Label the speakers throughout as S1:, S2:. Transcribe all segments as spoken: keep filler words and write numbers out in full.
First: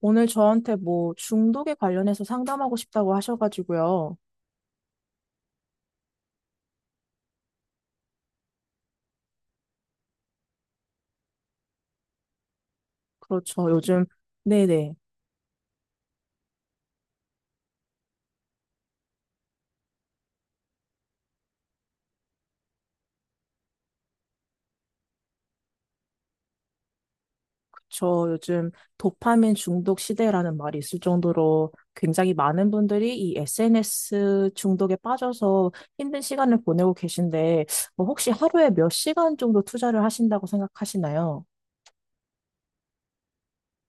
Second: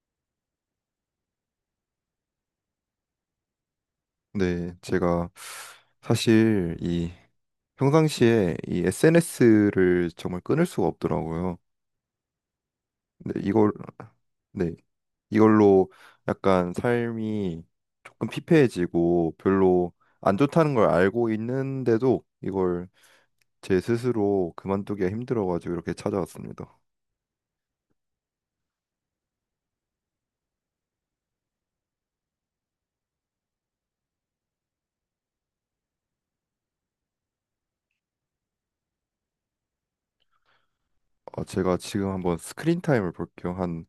S1: 오늘 저한테 뭐 중독에 관련해서 상담하고 싶다고 하셔가지고요.
S2: 네, 제가 사실 이 평상시에 이 에스엔에스를 정말 끊을 수가 없더라고요. 근데
S1: 그렇죠.
S2: 이걸
S1: 요즘,
S2: 네,
S1: 네네.
S2: 이걸로 약간 삶이 조금 피폐해지고 별로 안 좋다는 걸 알고 있는데도 이걸 제 스스로 그만두기가 힘들어가지고 이렇게 찾아왔습니다.
S1: 그쵸. 요즘 도파민 중독 시대라는 말이 있을 정도로 굉장히 많은 분들이 이 에스엔에스 중독에 빠져서 힘든 시간을 보내고 계신데, 뭐 혹시 하루에 몇 시간 정도 투자를 하신다고
S2: 아,
S1: 생각하시나요?
S2: 제가 지금 한번 스크린 타임을 볼게요. 한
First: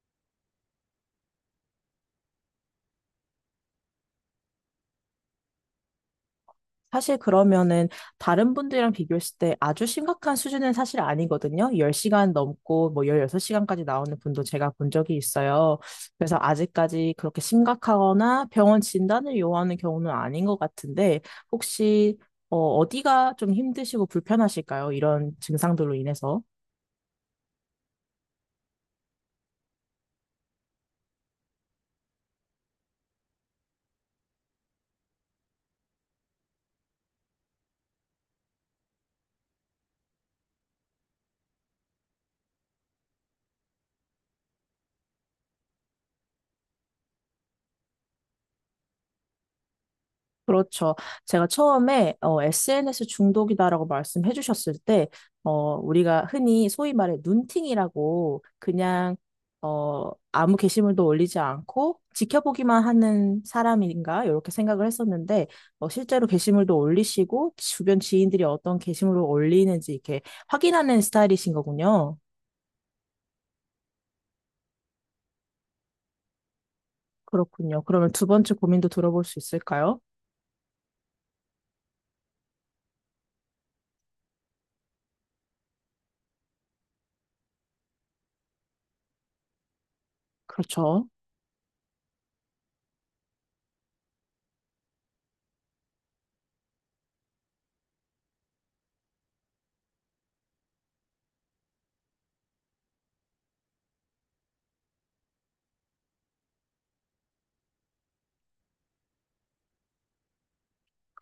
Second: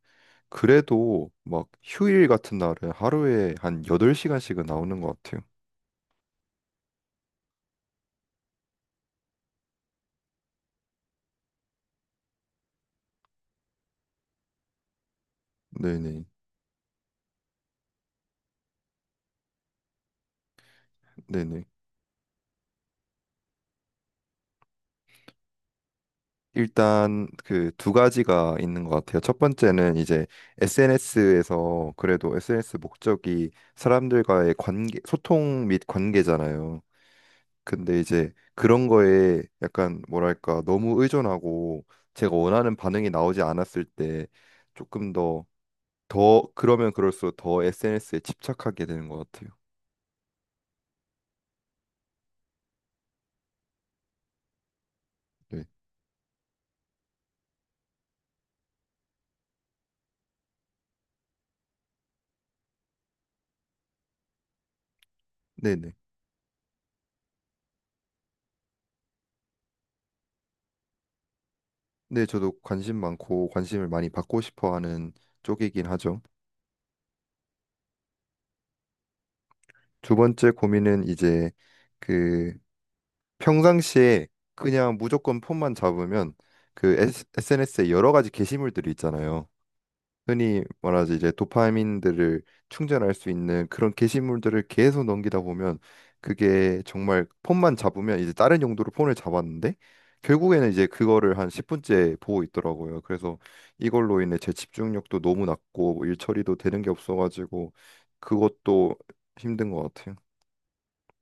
S2: 그래도 막 휴일 같은 날은 하루에 한 여덟 시간씩은 나오는 것 같아요.
S1: 사실 그러면은 다른 분들이랑 비교했을 때 아주 심각한 수준은 사실 아니거든요. 십 시간 넘고 뭐 십육 시간까지 나오는 분도 제가 본 적이 있어요.
S2: 네네.
S1: 그래서 아직까지 그렇게 심각하거나 병원 진단을 요하는 경우는 아닌 것 같은데
S2: 네네.
S1: 혹시 어, 어디가 좀 힘드시고 불편하실까요? 이런 증상들로 인해서.
S2: 일단 그 두 가지가 있는 것 같아요. 첫 번째는 이제 에스엔에스에서, 그래도 에스엔에스 목적이 사람들과의 관계, 소통 및 관계잖아요. 근데 이제 그런 거에 약간 뭐랄까 너무 의존하고, 제가 원하는 반응이 나오지 않았을 때 조금 더, 더 그러면 그럴수록 더 에스엔에스에 집착하게 되는 것 같아요.
S1: 그렇죠. 제가 처음에 어, 에스엔에스 중독이다라고 말씀해 주셨을 때,
S2: 네.
S1: 어, 우리가 흔히 소위 말해 눈팅이라고 그냥 어, 아무 게시물도 올리지 않고 지켜보기만 하는 사람인가 이렇게 생각을 했었는데 어,
S2: 네네.
S1: 실제로 게시물도 올리시고 주변 지인들이 어떤 게시물을 올리는지 이렇게 확인하는 스타일이신 거군요.
S2: 네, 저도 관심 많고 관심을 많이 받고 싶어 하는 쪽이긴 하죠.
S1: 그렇군요. 그러면 두 번째 고민도 들어볼 수 있을까요?
S2: 두 번째 고민은 이제 그 평상시에 그냥 무조건 폰만 잡으면 그 에스엔에스에 여러 가지 게시물들이 있잖아요. 흔히
S1: 그렇죠.
S2: 말하지, 이제 도파민들을 충전할 수 있는 그런 게시물들을 계속 넘기다 보면, 그게 정말 폰만 잡으면 이제 다른 용도로 폰을 잡았는데 결국에는 이제 그거를 한 십 분째 보고 있더라고요. 그래서 이걸로 인해 제 집중력도 너무 낮고 뭐 일 처리도 되는 게 없어가지고 그것도 힘든 것 같아요.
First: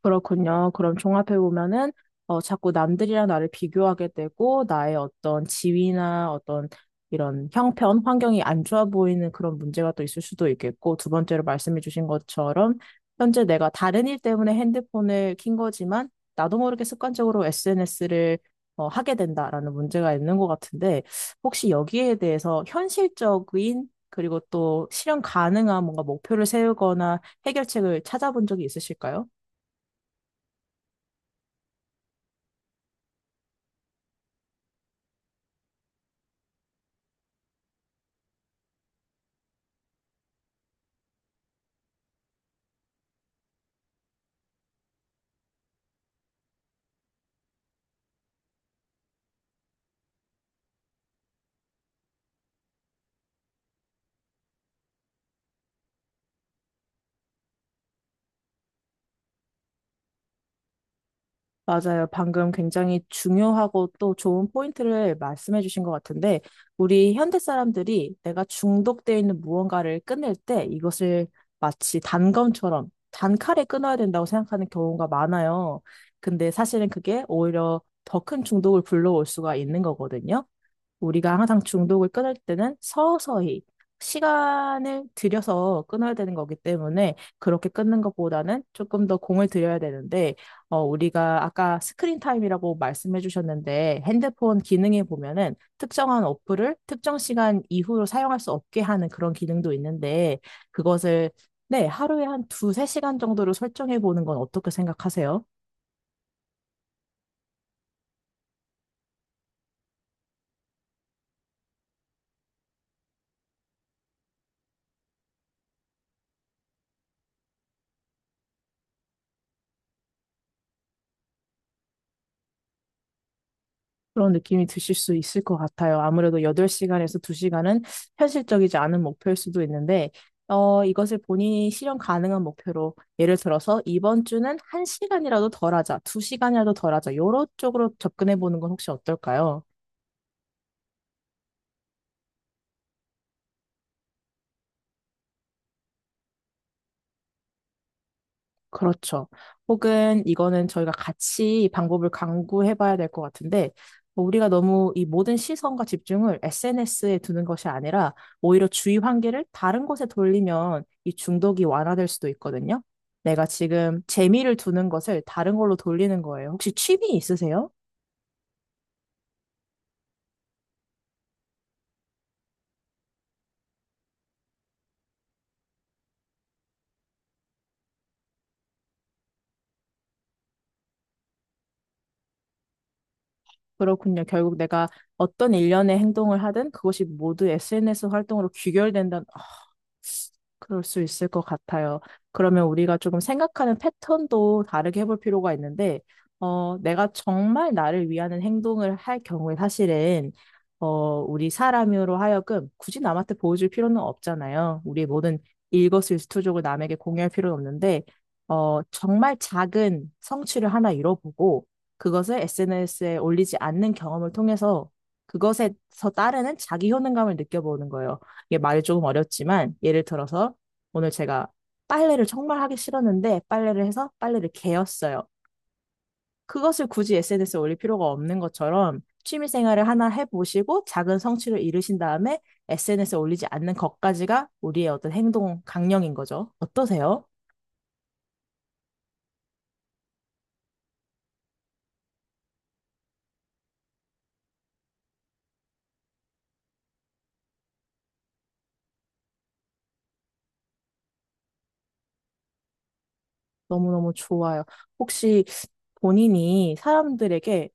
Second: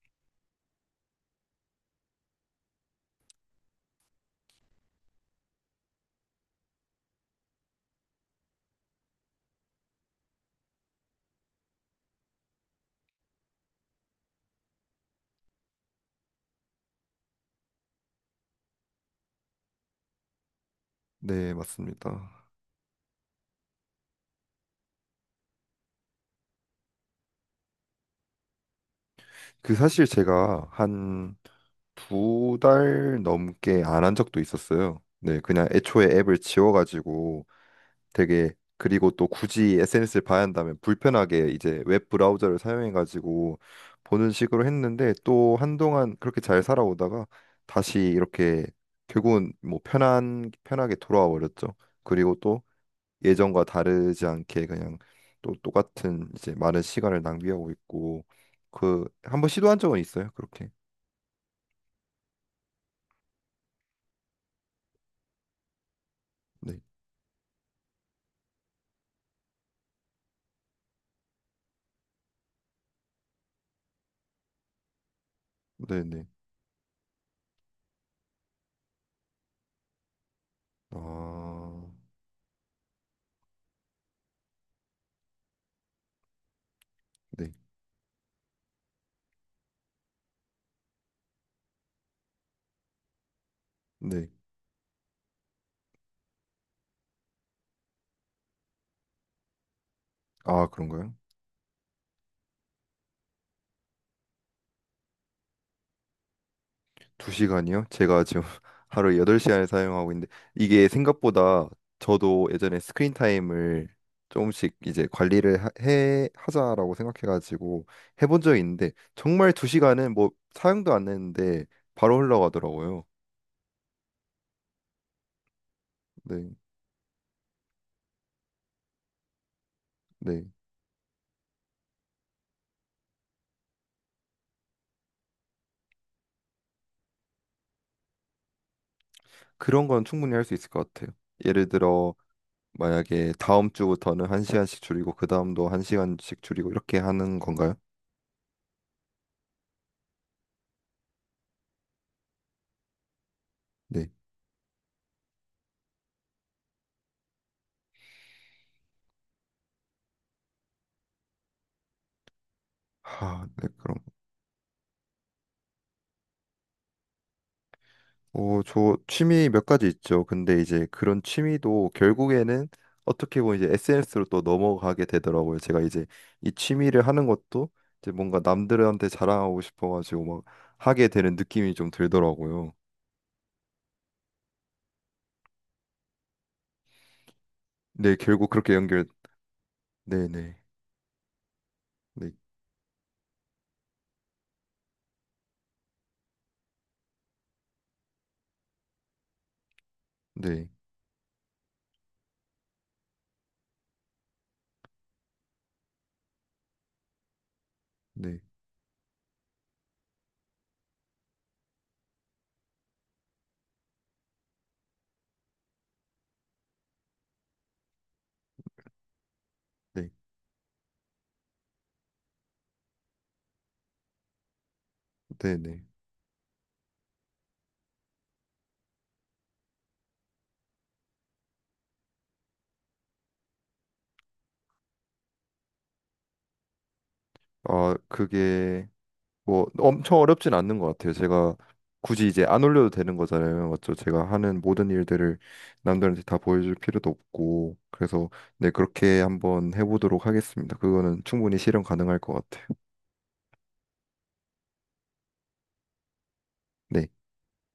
S1: 그렇군요. 그럼 종합해 보면은 어 자꾸 남들이랑 나를 비교하게 되고 나의 어떤 지위나 어떤 이런 형편, 환경이 안 좋아 보이는 그런 문제가 또 있을 수도 있겠고 두 번째로 말씀해 주신 것처럼 현재 내가 다른 일 때문에 핸드폰을 킨 거지만 나도 모르게 습관적으로 에스엔에스를 어, 하게 된다라는 문제가 있는 것 같은데
S2: 네,
S1: 혹시 여기에
S2: 맞습니다.
S1: 대해서 현실적인 그리고 또 실현 가능한 뭔가 목표를 세우거나 해결책을 찾아본 적이 있으실까요?
S2: 그 사실 제가 한 두 달 넘게 안 한 적도 있었어요. 네, 그냥 애초에 앱을 지워가지고, 되게 그리고 또 굳이 에스엔에스를 봐야 한다면 불편하게 이제 웹 브라우저를 사용해가지고 보는 식으로 했는데, 또 한동안 그렇게 잘 살아오다가 다시 이렇게 결국은 뭐 편한 편하게 돌아와 버렸죠. 그리고 예전과 다르지 않게 그냥 또 똑같은 이제 많은 시간을 낭비하고 있고, 그 한번 시도한 적은 있어요. 그렇게.
S1: 맞아요. 방금 굉장히 중요하고 또 좋은 포인트를 말씀해 주신 것 같은데,
S2: 네.
S1: 우리 현대 사람들이 내가 중독되어 있는 무언가를 끊을 때 이것을 마치 단검처럼 단칼에 끊어야 된다고 생각하는 경우가 많아요.
S2: 네, 네.
S1: 근데 사실은 그게 오히려 더 큰 중독을 불러올 수가 있는 거거든요. 우리가 항상
S2: 아.
S1: 중독을 끊을 때는 서서히 시간을 들여서 끊어야 되는 거기 때문에
S2: 네.
S1: 그렇게 끊는 것보다는 조금 더 공을 들여야 되는데, 어, 우리가 아까 스크린 타임이라고 말씀해 주셨는데,
S2: 네.
S1: 핸드폰 기능에 보면은 특정한 어플을 특정 시간 이후로 사용할 수 없게 하는 그런 기능도 있는데,
S2: 아, 그런가요?
S1: 그것을 네, 하루에 한 두세 시간 정도로 설정해 보는 건 어떻게 생각하세요?
S2: 두 시간이요? 제가 지금 하루 여덟 시간을 사용하고 있는데 이게 생각보다, 저도 예전에 스크린 타임을 조금씩 이제 관리를 하- 해 하자라고 생각해 가지고 해본 적이 있는데, 정말 두 시간은 뭐 사용도 안 했는데 바로 흘러가더라고요.
S1: 그런 느낌이 드실 수 있을 것 같아요. 아무래도
S2: 네.
S1: 여덟 시간에서 두 시간은 현실적이지 않은 목표일 수도 있는데,
S2: 네.
S1: 어, 이것을 본인이 실현 가능한 목표로, 예를 들어서 이번 주는 한 시간이라도 덜 하자, 두 시간이라도 덜 하자, 요런 쪽으로 접근해 보는 건 혹시 어떨까요?
S2: 그런 건 충분히 할 수 있을 것 같아요. 예를 들어 만약에 다음 주부터는 한 시간씩 줄이고 그 다음도 한 시간씩 줄이고 이렇게 하는 건가요?
S1: 그렇죠. 혹은 이거는 저희가 같이 방법을 강구해 봐야 될 것 같은데,
S2: 네.
S1: 뭐 우리가 너무 이 모든 시선과 집중을 에스엔에스에 두는 것이 아니라, 오히려 주의 환기를 다른 곳에 돌리면 이 중독이 완화될 수도 있거든요. 내가
S2: 하, 네 그럼.
S1: 지금 재미를 두는 것을 다른 걸로 돌리는 거예요. 혹시 취미 있으세요?
S2: 어, 저 취미 몇 가지 있죠. 근데 이제 그런 취미도 결국에는 어떻게 보면 이제 에스엔에스로 또 넘어가게 되더라고요. 제가 이제 이 취미를 하는 것도 이제 뭔가 남들한테 자랑하고 싶어가지고 막 하게 되는 느낌이 좀 들더라고요.
S1: 그렇군요. 결국 내가 어떤 일련의 행동을 하든 그것이 모두 에스엔에스
S2: 네, 결국
S1: 활동으로
S2: 그렇게 연결.
S1: 귀결된다,
S2: 네네.
S1: 그럴 수 있을 것 같아요.
S2: 네,
S1: 그러면 우리가 조금 생각하는 패턴도 다르게 해볼 필요가 있는데, 어, 내가 정말 나를 위하는 행동을 할 경우에 사실은,
S2: 네,
S1: 어, 우리 사람으로 하여금 굳이 남한테 보여줄 필요는 없잖아요. 우리의 모든 일거수일투족을 남에게 공유할 필요는 없는데,
S2: 네, 네,
S1: 어, 정말 작은 성취를 하나 이뤄보고, 그것을 에스엔에스에 올리지 않는 경험을 통해서 그것에서 따르는 자기 효능감을 느껴보는 거예요. 이게 말이 조금 어렵지만 예를
S2: 네,
S1: 들어서 오늘 제가 빨래를 정말 하기 싫었는데 빨래를 해서 빨래를 개었어요.
S2: 네. 네.
S1: 그것을 굳이 에스엔에스에 올릴 필요가 없는 것처럼 취미 생활을 하나 해보시고 작은 성취를 이루신 다음에 에스엔에스에 올리지 않는 것까지가 우리의 어떤 행동 강령인 거죠. 어떠세요?
S2: 아, 그게 뭐 엄청 어렵진 않는 것 같아요. 제가 굳이 이제 안 올려도 되는 거잖아요. 맞죠? 제가 하는 모든 일들을 남들한테 다 보여줄 필요도 없고. 그래서 네, 그렇게 한번 해보도록 하겠습니다. 그거는 충분히 실현 가능할 것 같아요.
S1: 너무너무 좋아요. 혹시 본인이
S2: 네.
S1: 사람들에게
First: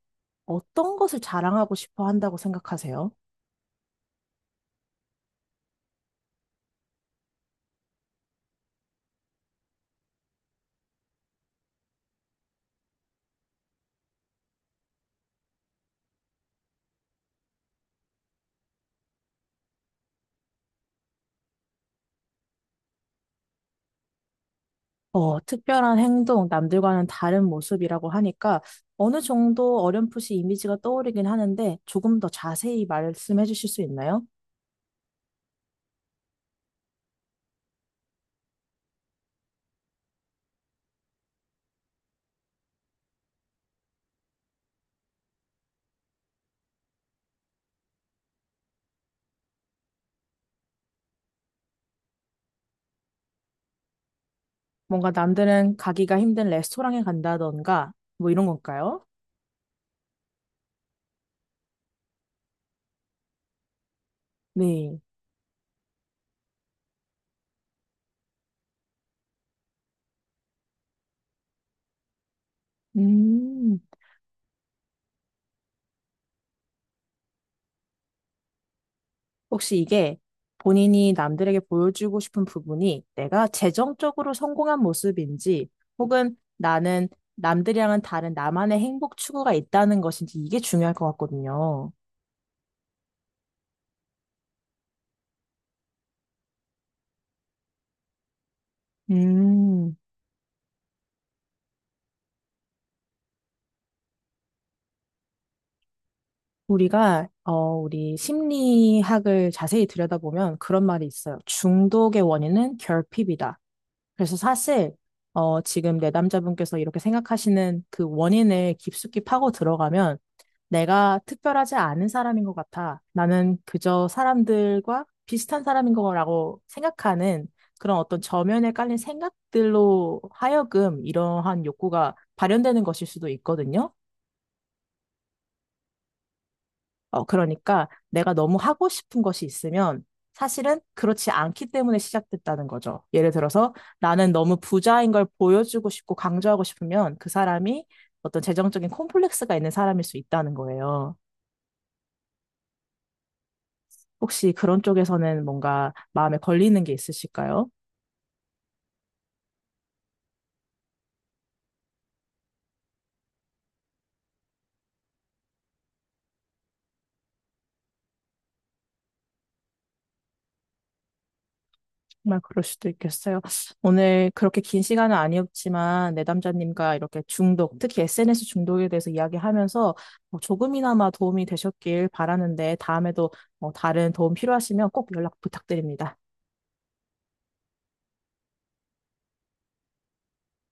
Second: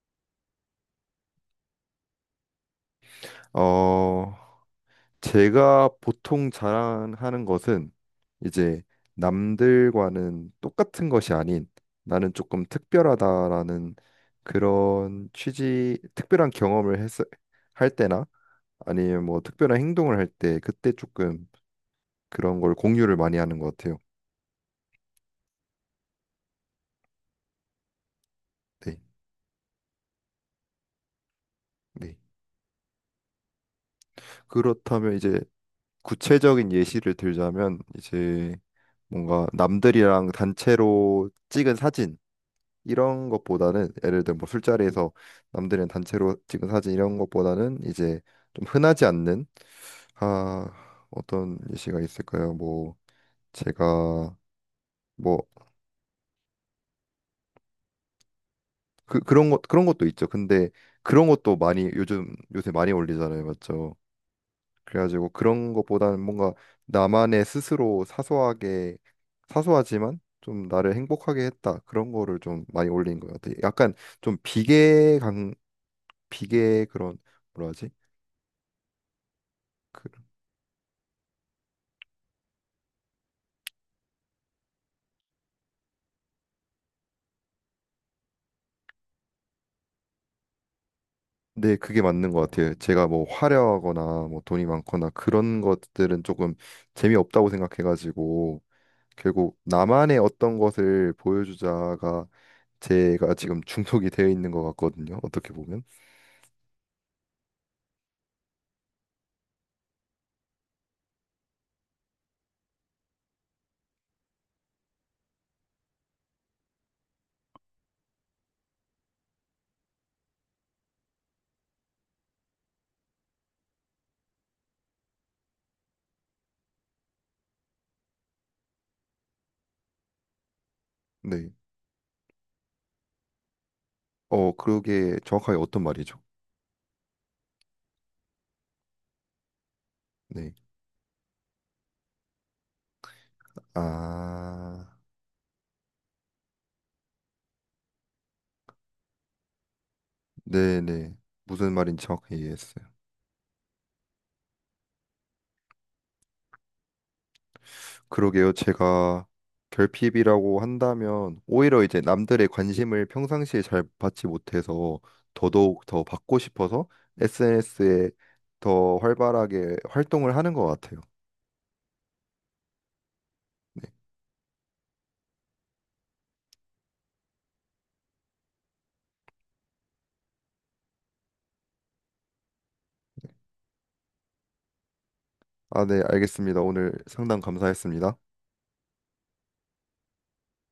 S1: 어떤 것을 자랑하고 싶어 한다고 생각하세요?
S2: 어, 제가 보통 자랑하는 것은 이제 남들과는 똑같은 것이 아닌 나는 조금 특별하다라는 그런 취지, 특별한 경험을 했, 할 때나 아니면 뭐 특별한 행동을 할 때, 그때 조금 그런 걸 공유를 많이 하는 것 같아요.
S1: 어, 특별한 행동, 남들과는 다른 모습이라고 하니까
S2: 네,
S1: 어느 정도 어렴풋이 이미지가 떠오르긴 하는데
S2: 네.
S1: 조금 더 자세히 말씀해 주실 수 있나요?
S2: 그렇다면 이제 구체적인 예시를 들자면, 이제 뭔가 남들이랑 단체로 찍은 사진 이런 것보다는, 예를 들어 뭐 술자리에서 남들이랑 단체로 찍은 사진 이런 것보다는, 이제 좀 흔하지 않는, 아 어떤 예시가 있을까요? 뭐 제가
S1: 뭔가
S2: 뭐
S1: 남들은 가기가 힘든 레스토랑에 간다던가 뭐 이런 건가요?
S2: 그, 그런 것 그런 것도 있죠. 근데 그런 것도 많이 요즘 요새 많이 올리잖아요. 맞죠?
S1: 네.
S2: 그래가지고 그런 것보다는 뭔가 나만의 스스로 사소하게, 사소하지만 좀 나를 행복하게 했다 그런 거를 좀 많이 올린 것 같아요.
S1: 음,
S2: 약간 좀 비계 강 비계 그런, 뭐라 하지?
S1: 혹시
S2: 그,
S1: 이게 본인이 남들에게 보여주고 싶은 부분이 내가 재정적으로 성공한 모습인지 혹은 나는 남들이랑은 다른 나만의 행복 추구가 있다는 것인지 이게 중요할 것
S2: 네
S1: 같거든요.
S2: 그게 맞는 것 같아요. 제가 뭐 화려하거나 뭐 돈이 많거나 그런 것들은 조금 재미없다고 생각해가지고, 결국
S1: 음.
S2: 나만의 어떤 것을 보여주자가 제가 지금 중독이 되어 있는 것 같거든요. 어떻게 보면.
S1: 우리가, 어, 우리 심리학을 자세히 들여다보면 그런 말이 있어요. 중독의 원인은 결핍이다. 그래서 사실, 어, 지금 내 남자분께서 이렇게 생각하시는 그 원인을 깊숙이 파고 들어가면 내가 특별하지 않은 사람인 것 같아. 나는 그저 사람들과 비슷한 사람인 거라고 생각하는 그런 어떤 저면에 깔린 생각들로 하여금
S2: 네.
S1: 이러한 욕구가 발현되는 것일 수도 있거든요.
S2: 어, 그게 정확하게 어떤 말이죠?
S1: 어, 그러니까 내가 너무 하고 싶은 것이 있으면
S2: 네.
S1: 사실은 그렇지 않기 때문에 시작됐다는 거죠. 예를 들어서 나는 너무
S2: 아,
S1: 부자인 걸 보여주고 싶고 강조하고 싶으면 그 사람이 어떤 재정적인 콤플렉스가 있는 사람일 수 있다는
S2: 네네.
S1: 거예요.
S2: 무슨 말인지 정확히 이해했어요.
S1: 혹시 그런 쪽에서는 뭔가 마음에 걸리는 게 있으실까요?
S2: 그러게요. 제가 결핍이라고 한다면 오히려 이제 남들의 관심을 평상시에 잘 받지 못해서 더더욱 더 받고 싶어서 에스엔에스에 더 활발하게 활동을 하는 것 같아요.
S1: 정말 그럴 수도 있겠어요.
S2: 네.
S1: 오늘 그렇게 긴 시간은 아니었지만 내담자님과 이렇게 중독, 특히 에스엔에스 중독에 대해서 이야기하면서 뭐 조금이나마 도움이 되셨길 바라는데 다음에도 뭐 다른 도움 필요하시면 꼭 연락
S2: 아, 네.
S1: 부탁드립니다.
S2: 알겠습니다. 오늘 상담 감사했습니다.